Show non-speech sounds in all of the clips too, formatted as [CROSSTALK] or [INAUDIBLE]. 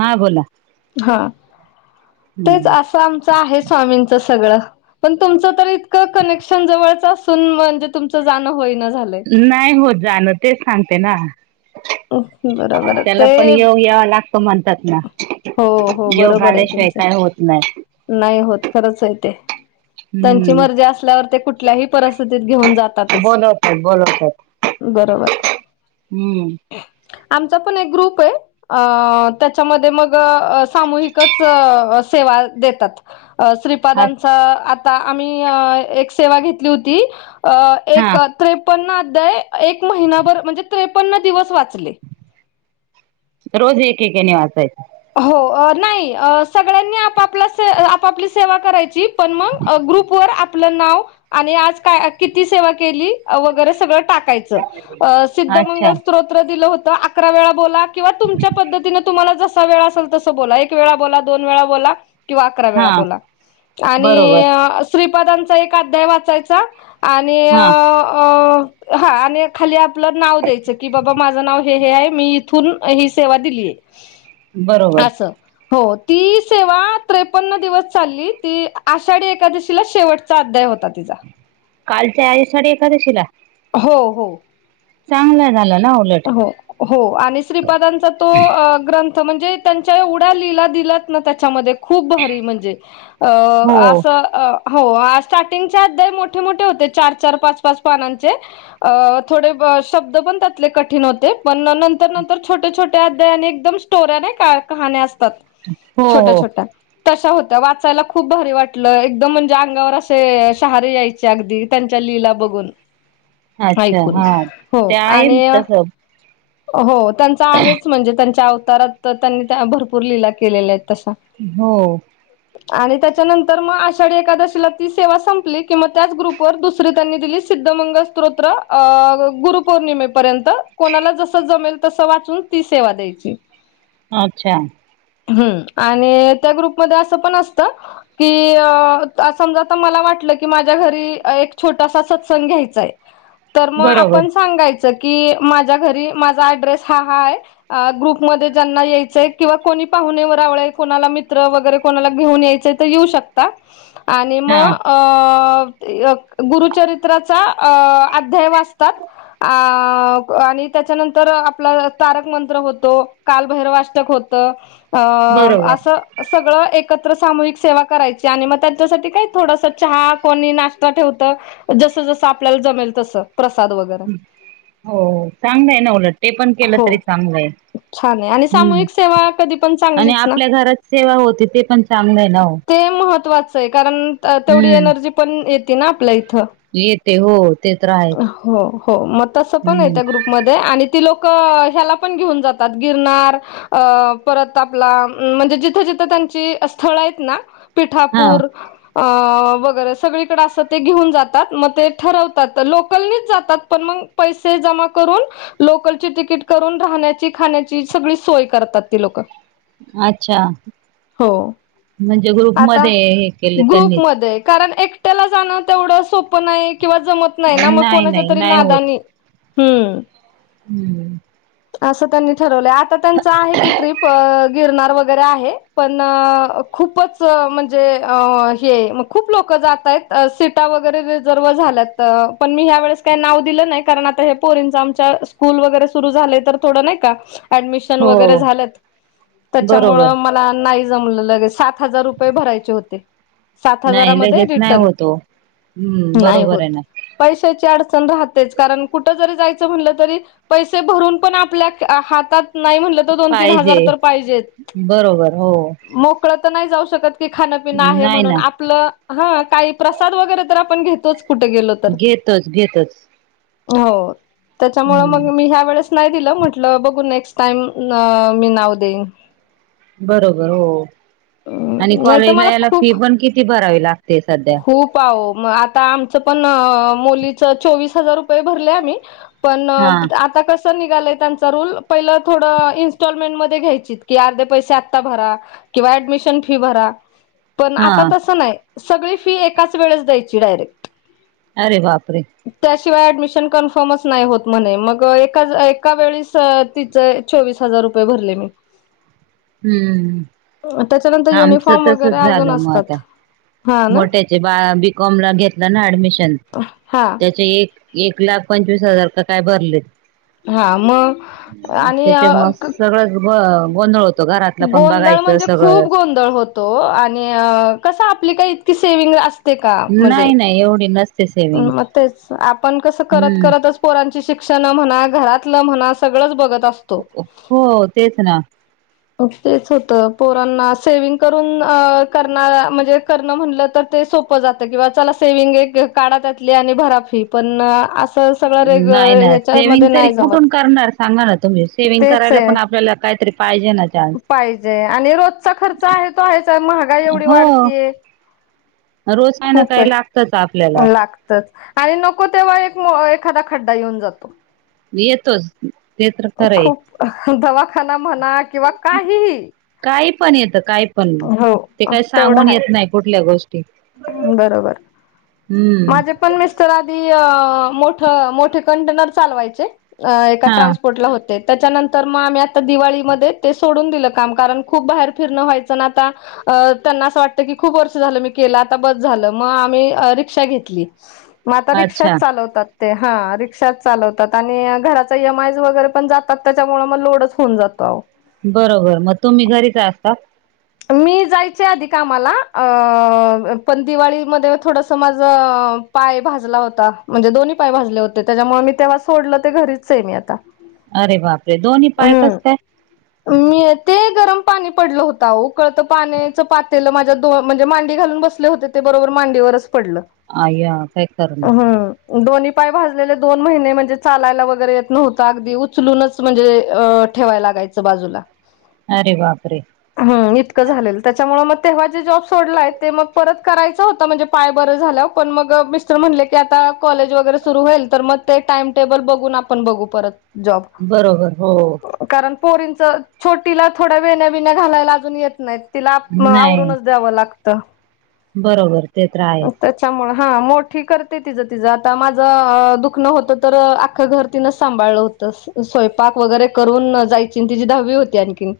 हा बोला हा तेच असाम असं आहे स्वामींचे सगळं, पण तुमचं तर इतकं कनेक्शन जवळचं म्हणजे तुमचं जाणं होई न झालं. नाही होत जाणं तेच सांगते ना. बर -बर त्याला ते पण योग यावा लागतो म्हणतात ना हो हो योग बरोबर आहे आल्याशिवाय तुमचं. काय होत नाही नाही होत खरंच आहे ते, त्यांची हम्म मर्जी असल्यावर ते कुठल्याही परिस्थितीत घेऊन जात बोलवतात बोलवतात बरोबर हम्म, आमचा पण एक ग्रुप आहे. अ त्याच्यामध्ये मग सामूहिकच सेवा देतात. अ श्रीपादांचा आता आम्ही एक सेवा घेतली होती अ हा एक त्रेपन्न अध्याय, एक महिनाभर म्हणजे त्रेपन्न दिवस वाचले. रोज एक- एकेने वाचायचं. हो. नाही सगळ्यांनी आपपला आपापली सेवा करायची, पण मग ग्रुप व आपलं नाव आणि आज काय किती सेवा केली वगैरे सगळं टा सद् मंग अच्छा स्रोत्र दिलं होतं आ अकरा वेळा बोला किंवा तुमच्या पद्धतीनं तुम्हाला जस जसा वेळा असेल तस बोला, एक वेळा बोला, दोन वेळा बोला. किंवा अकरा हा वेळा बोला, आणि बरोबर श्रीपादांचा एक अध्याय वाचायचा आणि अ हा हा आणि खाली आपल नाव द्यायचं की बाबा माझं नाव हे हे आहे मी इथून ही सेवा दिली आहे. बरोबर असं. हो ती सेवा त्रेपन्न दिवस चालली, ती आषाढी एकादशीला शेवट चा अध्याय होता तिचा. कालच्या आषाढी एकादशीला? हो हो. चांगलं झालं ना उ हो हो आणि श्रीपादांचा तो ग्रंथ म्हणजे त्यांच्या एवढ्या लीला दिल्यात ना त्याच्यामध्ये खुप भारी म्हणजे हो असं हो स्टार्टिंगच्या अध्याय मोठे मोठे होते चार-चार, पाच-पाच पानांचे, अ थोडे शब्द पण त्यात, लय कठीण होते, पण नंतर नंतर छोटे छोट्या अध्यायाने एकदम स्टोऱ्या नाही का कहाण्या असतात. हो छोट्या हो छोट्या तशा होत्या, वाचायला खूप भारी वाटलं एकदम म्हणजे अंगावर असे शहारे यायचे. अगदी त्यांच्या लीला बघून ''अच्छा''! ऐकून हा हो ते आहे आणि तस. हो, त्यांचा आहेच म्हणजे त्यांच्या अवतारात त्यांनी भरपूर लीला केलेल्या आहेत तशा. हो. [INAUDIBLE] आणि त्याच्यानंतर मग आषाढी एकादशीला ती सेवा संपली किंवा त्याच ग्रुपवर दुसरी त्यांनी दिली सिद्ध मंगल स्त्रोत गुरुपौर्णिमेपर्यँत कोणाला जस जमेल तस वाचून ती सेवा द्यायची. अच्छा! हं! आणि त्या ग्रुपमध्ये असं पण असतं. की अस समजा, आता मला वाटलं की माझ्या घरी एक छोटासा सत्संग घ्यायचाय. तर मग बरोबर आपण सांगायचं की, माझ्या घरी माझा ऍड्रेस हा हा आहे. अ ग्रुपमध्ये ज्यांना यायचय किंवा कोणी पाहुणे व रावळे कोणाला मित्र वगैरे कोणाला घेऊन यायचय. तर येऊ शकता, आणि हा मग एक गुरुचरित्राचा अध्याय वाचतात, आणि त्याच्यानंतर आपला तारक मंत्र होतो. कालभैरवाष्टक होत. बरोबर अं--असं सगळं एकत्र सामूहिक सेवा करायची आणि मग त्यांच्यासाठी काही थोडस चहा कोणी, नाश्ता ठेवतं. जस जसं आपल्याला जमेल तसं, प्रसाद वगैरे हो चांगलंय ना, उलट ते पण केलं हो तरी चांगलंय. छान आहे आणि हं सामूहिक सेवा कधी पण आणि चांगलीच ना आपल्या घरात सेवा होती, ते पण चांगलं आहे ना ओ. ते महत्त्वाचं आहे, कारण तेवढी हम्म एनर्जी पण येते ना आपल्या इथं येते हो. ते तर आहेच. हो हो मग तसं पण आहे हम्म त्या ग्रुप मध्ये, आणि ती लोक ह्याला पण घेऊन जातात, गिरणार परत आपला, म्हणजे जिथं जिथं त्यांची स्थळ आहेत ना हा पिठापूर वगैरे सगळीकडे असं ते घेऊन जातात. मग ते ठरवतात. लोकलनीच जातात, पण मग पैसे जमा करून लोकलची तिकीट करून राहण्याची, खाण्याची सगळी सोय करतात ती लोक अच्छा! 'हो'! म्हणजे आता ग्रुपमध्ये हे केलं त्यांनीच. ग्रुपमध्ये कारण, एकट्याला जाणं तेवढं सोपं नाही किंवा जमत नाही ना, मग कोणाच्या नाही तरी नाही होत. नादानी हं [INAUDIBLE] 'असं त्यांनी ठरवलं'. आता त्यांच आहे की ट्रीप गिरणार वगैरे आहे, पण खूपच म्हणजे हे खूप लोकं जात आहेत, सीटा वगैरे रिझर्व झाल्यात. तर, पण मी ह्या वेळेस काही नाव दिलं नाही, कारण आता हे पोरींच आमच्या स्कूल वगैरे सुरु झाले, तर थोड नाही का ऍडमिशन वगैरे हो झाल, त्याच्यामुळ बरोबर ला नाही जमले सात हजार रुपये भरायचे होते सात नाही हजारामध्ये लगेच नाही रिटर्न होत ओ. हम्म नाही बरोबर होत. आहे ना पैशाची अडचण राहतेच. कारण कुठं जरी जायचं म्हणटलं तरी? पैसे भरून पण आपल्या हातात नाही म्हणलं तरी दोन तीन हजार पाहिजे तर पाहिजेत. बरोबर हो. मोकळ तर नाही जाऊ शकत. की खाणंपिनं आहे नाही म्हणून ना आपलं हा काही प्रसाद वगैरे तर आपण घेतोच कुठे गेलो तर घेतच, घेतच. हो त्याच्यामुळे मग हम्म मी ह्या वेळेस नाही दिलं म्हटलं बघू नेक्स्ट टाईम मी नाव देईन. बरोबर हो आणि नाही तर कॉलेजला मला याला खूप फी पण किती भरावी लागते सध्या? खूप पाह म आता आमचं पण मुलीच चोवीस हजार रुपये भरले आम्ही पण हा मग आता कसं निघालय त्यांचा रूल पहिलं थोडं इन्स्टॉलमेंट मध्ये घ्यायचीत. की अर्धे पैसे आता भरा किंवा ऍडमिशन फी भरा. पण हा आता तस नाही. सगळी फी एकाच वेळेस द्यायची डायरेक्ट. अरे बापरे! त्याशिवाय ऍडमिशन कन्फर्मच नाही होत म्हणे. मग एका एका वेळीस तिचे चोवीस हजार रुपये भरले मी. हम्म त्याच्यानंतर आमचं युनिफॉर्म वगैरे तसच अजून झालं मग आता असतात. हा ना. मोठ्याचे बीकॉम ला घेतला ना ऍडमिशन हा त्याचे एक एक लाख पंचवीस हजार का काय? भरलेत. हा मग आणि त्याच्यामुळे सगळच गोंधळ होत. गोंधळ म्हणजे खूप गोंधळ होतो? आणि कसा आपली काही इतकी सेविंग अस ते का म्हणजे? नाही नाही एवढी नसते से मग तेच आपण कसं करत करतच पोरांची शिक्षण म्हणा, घरातलं म्हणा सगळंच बघत असतो. हो तेच ना. तेच होतं पोरांना सेविंग करून करणार म्हणजे? करणं म्हणलं तर सोप जात किंवा चला सेविंग एक, एक काढा त्यातली आणि भरा फी पण ना आसं नाही, नाही सेविंग तरी कुठून जमत करणार सांगा ना तुम्ही? सेविंग तेच करायला पण आहे आपल्याला काहीतरी पाहिजे ना चा पाहिजे आणि रोजचा खर्च आहे तो आहे. महागाई एवढी हो वाढतीये. रोज काही ना काही लागतच आपल्याला. लागतच आणि नको तेव्हा एक एखादा खड्डा येऊन जातो? येतोच. ते तर खरंय खूप दवाखाना म्हणा किंवा काहीही. काय पण येत, काय पण हो ते काही तेवढं सांगून हाय येत नाही कुठल्या गोष्टी. बरोबर [INAUDIBLE] हम्म माझं पण मिस्टर आधी आ मोठ, मोठे कंटेनर चालवायचे? एका हा ट्रान्सपोर्टला होते. त्याच्यानंतर मग आम्ही आता दिवाळीमध्ये ते सोडून दिलं. काम कारण खूप बाहेर फिरणं व्हायचं ना? आता अ त्यांना असं वाटतं की? खूप वर्ष झालं मी केल आता बस झालं मग आम्ही रीक्षा घेतली मग आता अच्छा रिक्षाच चालवतात. ते हा रिक्षाच चालवतात. आणि घराचा एम आय ज वगैरे पण जातात, त्याच्यामुळे मग लोडच होउन जातो. बरोबर. मग तुम्ही घरीच असतात? मी जायचे आधी कामाला. अं पण दिवाळीमध्ये थोडसं माझं पाय भाजला होता. म्हणजे दोन्ही पाय भाजले होते. त्याच्यामुळे मी तेव्हा सोडलं, ते घरीचये मी आता. अरे बापरे! दोन्ही पाय कसं हम्म काय? मी ते गरम पाणी पडलं होतं आओ. कळतं पाण्याचं पातेलं माझ्या दोन, म्हणजे मांडी घालून बसले होते, ते बरोबर मांडीवरच पडलं. अय्या, काही खरं नाही. हम्म दोन्ही पाय भाजलेले, दोन महिने म्हणजे चालायला वगैरे येत नव्हतं. अगदी उचलूनच म्हणजे अ ठेवाय लागायचं बाजूला. अरे बापरे! हम्म. इ झालेलं. त्याच्यामुळे मग तेव्हा जे जॉब सोडलाय, ते मग परत करायचा होता, म्हणजे पाय बरं झाल्यावर पण मग मी म्हणले की, आता कॉलेज वगैरे सुरू होईल. तर मग ते टाइम टेबल बघून आपण बघू परत जॉब. बरोबर हो. कारण पोरींचं छोटीला थोड्या वेण्या विण्या घालायला अजून येत नाहीत. तिला अ नाही आवरूनच द्यावं लागत. बरोबर ते तर आहेच. त्यामुळं, हा मोठी करते तिचं तिचं. आता माझं दुखणं होतं तर, आखं घर तिनं सांभाळलं होत. त स्वयंपाक वगैरे करून जायची. तिची दहावी होती आणखीन.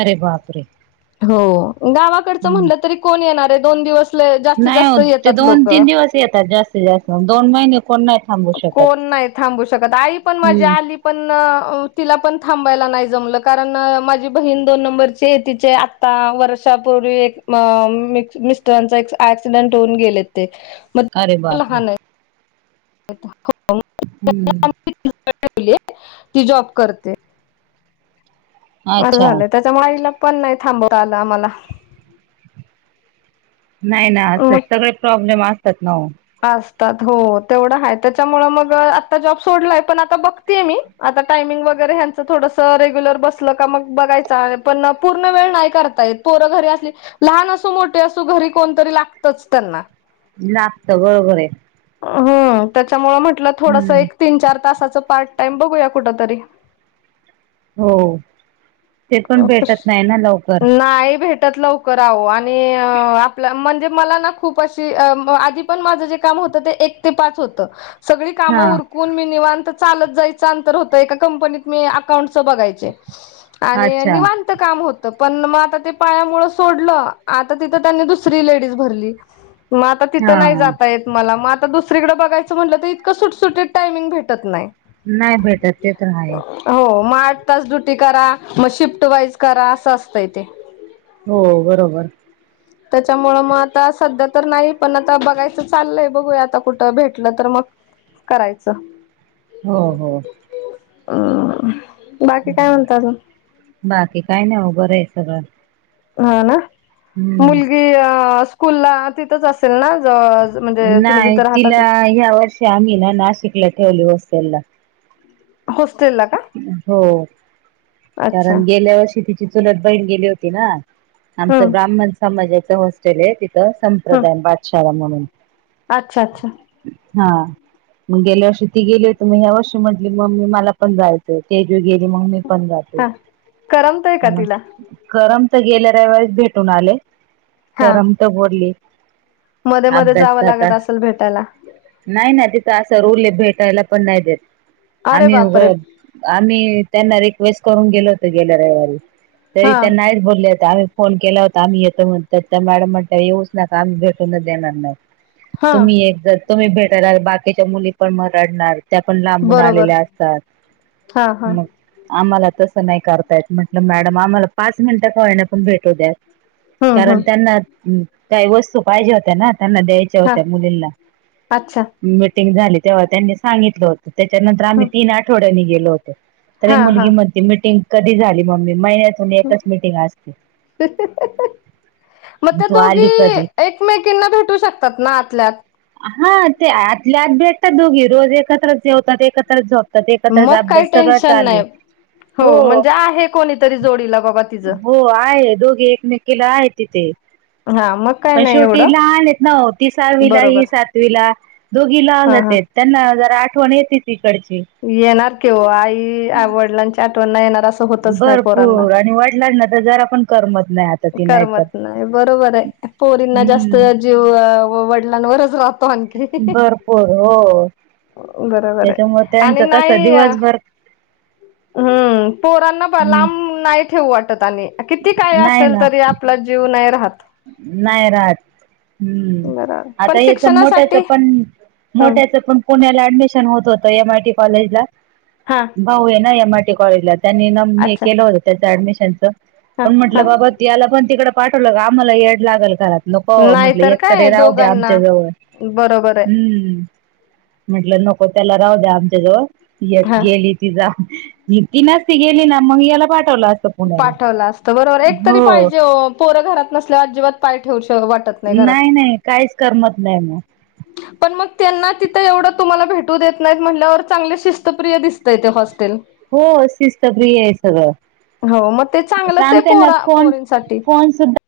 अरे बापरे! हो. गावाकडचं हम्म म्हणलं तरी, कोण येणार आहे? दोन दिवस लय जास्तीत नाही जास्त हो. ते येतात दोन लोक तीन दिवस येतात जास्तीत जास्त. दोन महिने कोण नाही थांबू शकत कोण नाही थांबू शकत. आई पण माझी हम्म आली पण तिला पण थांबायला नाही जमलं. कारण माझी बहीण दोन नंबरची आहे, तिचे आता दहा वर्षापूर्वी, एक मिस्टरांचा एक ऍक्सिडेंट होऊन गेले ते. मग अरे बापरे! लहान आहे हम्म [UNINTELLIGIBLE] ती जॉब करते. बरं अच्छा झालंय. त्याच्यामुळे आईला पण नाही थांबवता आलं आम्हाला. नाही ना असं, मग सगळे प्रॉब्लेम असतात ना ओ. असतात. हो तेवढं आहे त्याच्यामुळ मग आता जॉब सोडलाय, पण आता बघतीय मी. आता टायमिंग वगैरे ह्यांचं थोडंसं, रेग्युलर बसलं का मग बघायचं. पण पूर्ण वेळ नाही करता येत. पोरं घरी असली, लहान असू, मोठे असू, घरी कोणतरी लागतच त्यांना. लागतं बरोबर आहे. हम्म. त्याच्यामुळं म्हटलं थोडसं हम्म. एक तीन चार तासाचं पार्ट टाइम बघूया कुठ तरी. हो. ते पण भेटत नाही ना लवकर. नाही भेटत लवकर आहो. आणि आपल्या म्हणजे मला ना खूप अशी. आधी पण माझं जे काम होत, ते एक ते पाच होत. सगळी हा काम उर कुण मि निवांत चालत जायचं अंतर होतं. एका कंपनीत मी अकाउंटच बघायचे. आणि अच्छा निवांत काम होत त. पण मग आता ते पायामुळं सोडलं आता तिथं त्यांनी दुसरी लेडीज भरली. मग आता हा तिथं नाही जाता येत मला. मग आता दुसरीकडे बघायचं म्हटलं, तर इतकं सुटसुटीत टाइमिंग भेटत नाही. नाही भेटत ते तर [INAUDIBLE] आहेच हो. मग आठ तास ड्युटी करा. मग शिफ्ट वाईज करा असं असतंय ते हो बरोबर त्याच्यामुळं मग आता सध्या तर नाही पण आता बघायचं चाललंय बघूया आता कुठं भेटलं तर मग करायचं हो हो अम्म बाकी काय म्हणता मग बाकी काय नाही ओ बरं आहे सगळं हा ना हम्म. मुलगी स्कूलला तिथंच असेल ना जवळ म्हणजे तुम्ही जिथं राहता तिथं या वर्षी आम्ही ना नाशिकला ठेवलंय होस्टेलला होस्टेलला का हो अच्छा कारण गेल्या वर्षी तिची चुलत बहीण गेली होती ना आमचं हम्म ब्राह्मण समाजाचा तिथं हम्म संप्रदाय बादशाळा म्हणून [INAUDIBLE] अच्छा अच्छा! हा मग गेल्या वर्षी ती गेली होती मग ह्या वर्षी म्हटली मम्मी मला पण पण जायचं तेजु गेली मग मी पण जातो हा करमतय का तिला म्हटली करमत गेल्या रविवळीच भेटून आले हा करमत बोली मध्ये मध्ये जावं लागत असेल भेटायला नाही नाही तिथं असा रुल हाय भेटायला पण नाही देत अरे आम्ही बापरे उगच आम्ही त्यांना रिक्वेस्ट करून गेलो होतो गेल्या रविवारी तरी हा त्या नाहिच बोल्या होत्या आ फोन केला होता आम्ही येतो म्हणून त्या मॅडम म्हंटल्या येऊच नका आम्ही भेटूनच देणार नाही. हा तुम्ही एकदा तुम्ही भेटाला बाकीच्या मुली पण मग रडणार त्या पण लांबून बरोबर आलेल्या असतात. हा हा मग आम्हाला तसं नाही करतायेत म्हंटलं मॅडम आम्हाला पाच मिनिट का होईना पण भेटू द्या. हम्म कारण हम्म त्यांना काही वस्तू पाहिजे होत्या ना त्यांना द्यायची. तेव्हा हा त्या मुलींना अच्छा मिीटिंग झाली तेव्हा त्यांनी सांगितलं होत. त्याच्यानंतर आम्ही तीन आठवड्यानी गेलो होतो तर हा हा मुलगी म्ह ती मीटिंग कधी झाली मम्मी महिन्यातून एकच मिटिंग असते. [INAUDIBLE] मग त्या तू दोघी आली कधी? एकमेकींना भेटू शकतात ना आतल्याआत हा ते आतल्याआत भेटतात दोघी रोज एकत्रच जेवतात एकत्रच झोपतात तर एकत्रच मग काही अभ्यास सगळं टेन्शन चालय नाही हो म्हणजे आहे कोणीतरी जोडीला बाबा तिचं हो आहे दोघे एकमेकींना केला आहे तिथे हा मग काय पण नाही शेवटी एवढं लहान आहेत ना ओ ती सहावीला ह बरोबर सातवीला दोघी हा लहानच हा आहेत. त्यांना जरा आठवण येते तिकडची येणार की ओ आई वडिलांच्या आठवणना येणार अस भरपूर आणि वडिलांना तर जरा पण करमत नाही आता ती नाही तर करमत नाही बरोबर आहे पोरींना जास्त हम्म जीव वडिलांवरच राहतो आणखी. भरपुर हो बरोबर आहे त्याच्यामुळे आणि त्यांचं कसं नाही दिवसभर हम्म पोरांना हम्म, लांब नाही ठेऊ वाटत आणि किती काय असलं नाही ना आपला जीव नाही राहत. नाही राहत. हम्म बरोबर आता पण हेचा मोठ्याचा शिक्षणासाठी पण हम्म मोठ्याचा पुण्याला ऍडमिशन होत होतं एम आय टी कॉलेजला हां. भाऊ आहे ना एम आय टी कॉलेजला त्यांनी ना हे अच्छा केलं होतं त्या ऍडमिशनचं हा पण हा म्हटलं बाबा त्याला पण तिकडं पाठवलं आम्हाला येड लागल काय नको म्हंटलं नाहीतर एकतरी काय राहू द्या आमच्या दोघांना जवळ बरोबर आहे हम्म. म्हटलं नको त्याला राहू द्या आमच्या जवळ ती एक हा गेली तिजा ती नसती गेली ना मग ह्याला पाठवलं. पुण्याला पाठवला असतं बरोबर एक तरी हो पाहिजे पोरं घरात नसल्यावर अजिबात पाय ठेवूशे वाट नाही नाही काहीच करमत नाही मग. पण मग त्यांना तिथं एवढं तुम्हाला भेटू देत नाहीत म्हटल्यावर चांगले शिस्तप्रिय दिसतय ते हॉस्टेल. हो शिस्तप्रिय आहे सगळं. हो म ते चांगलंच आहे सांगते ना पोरा फोन पोरींसाठी. फोन सुद्धा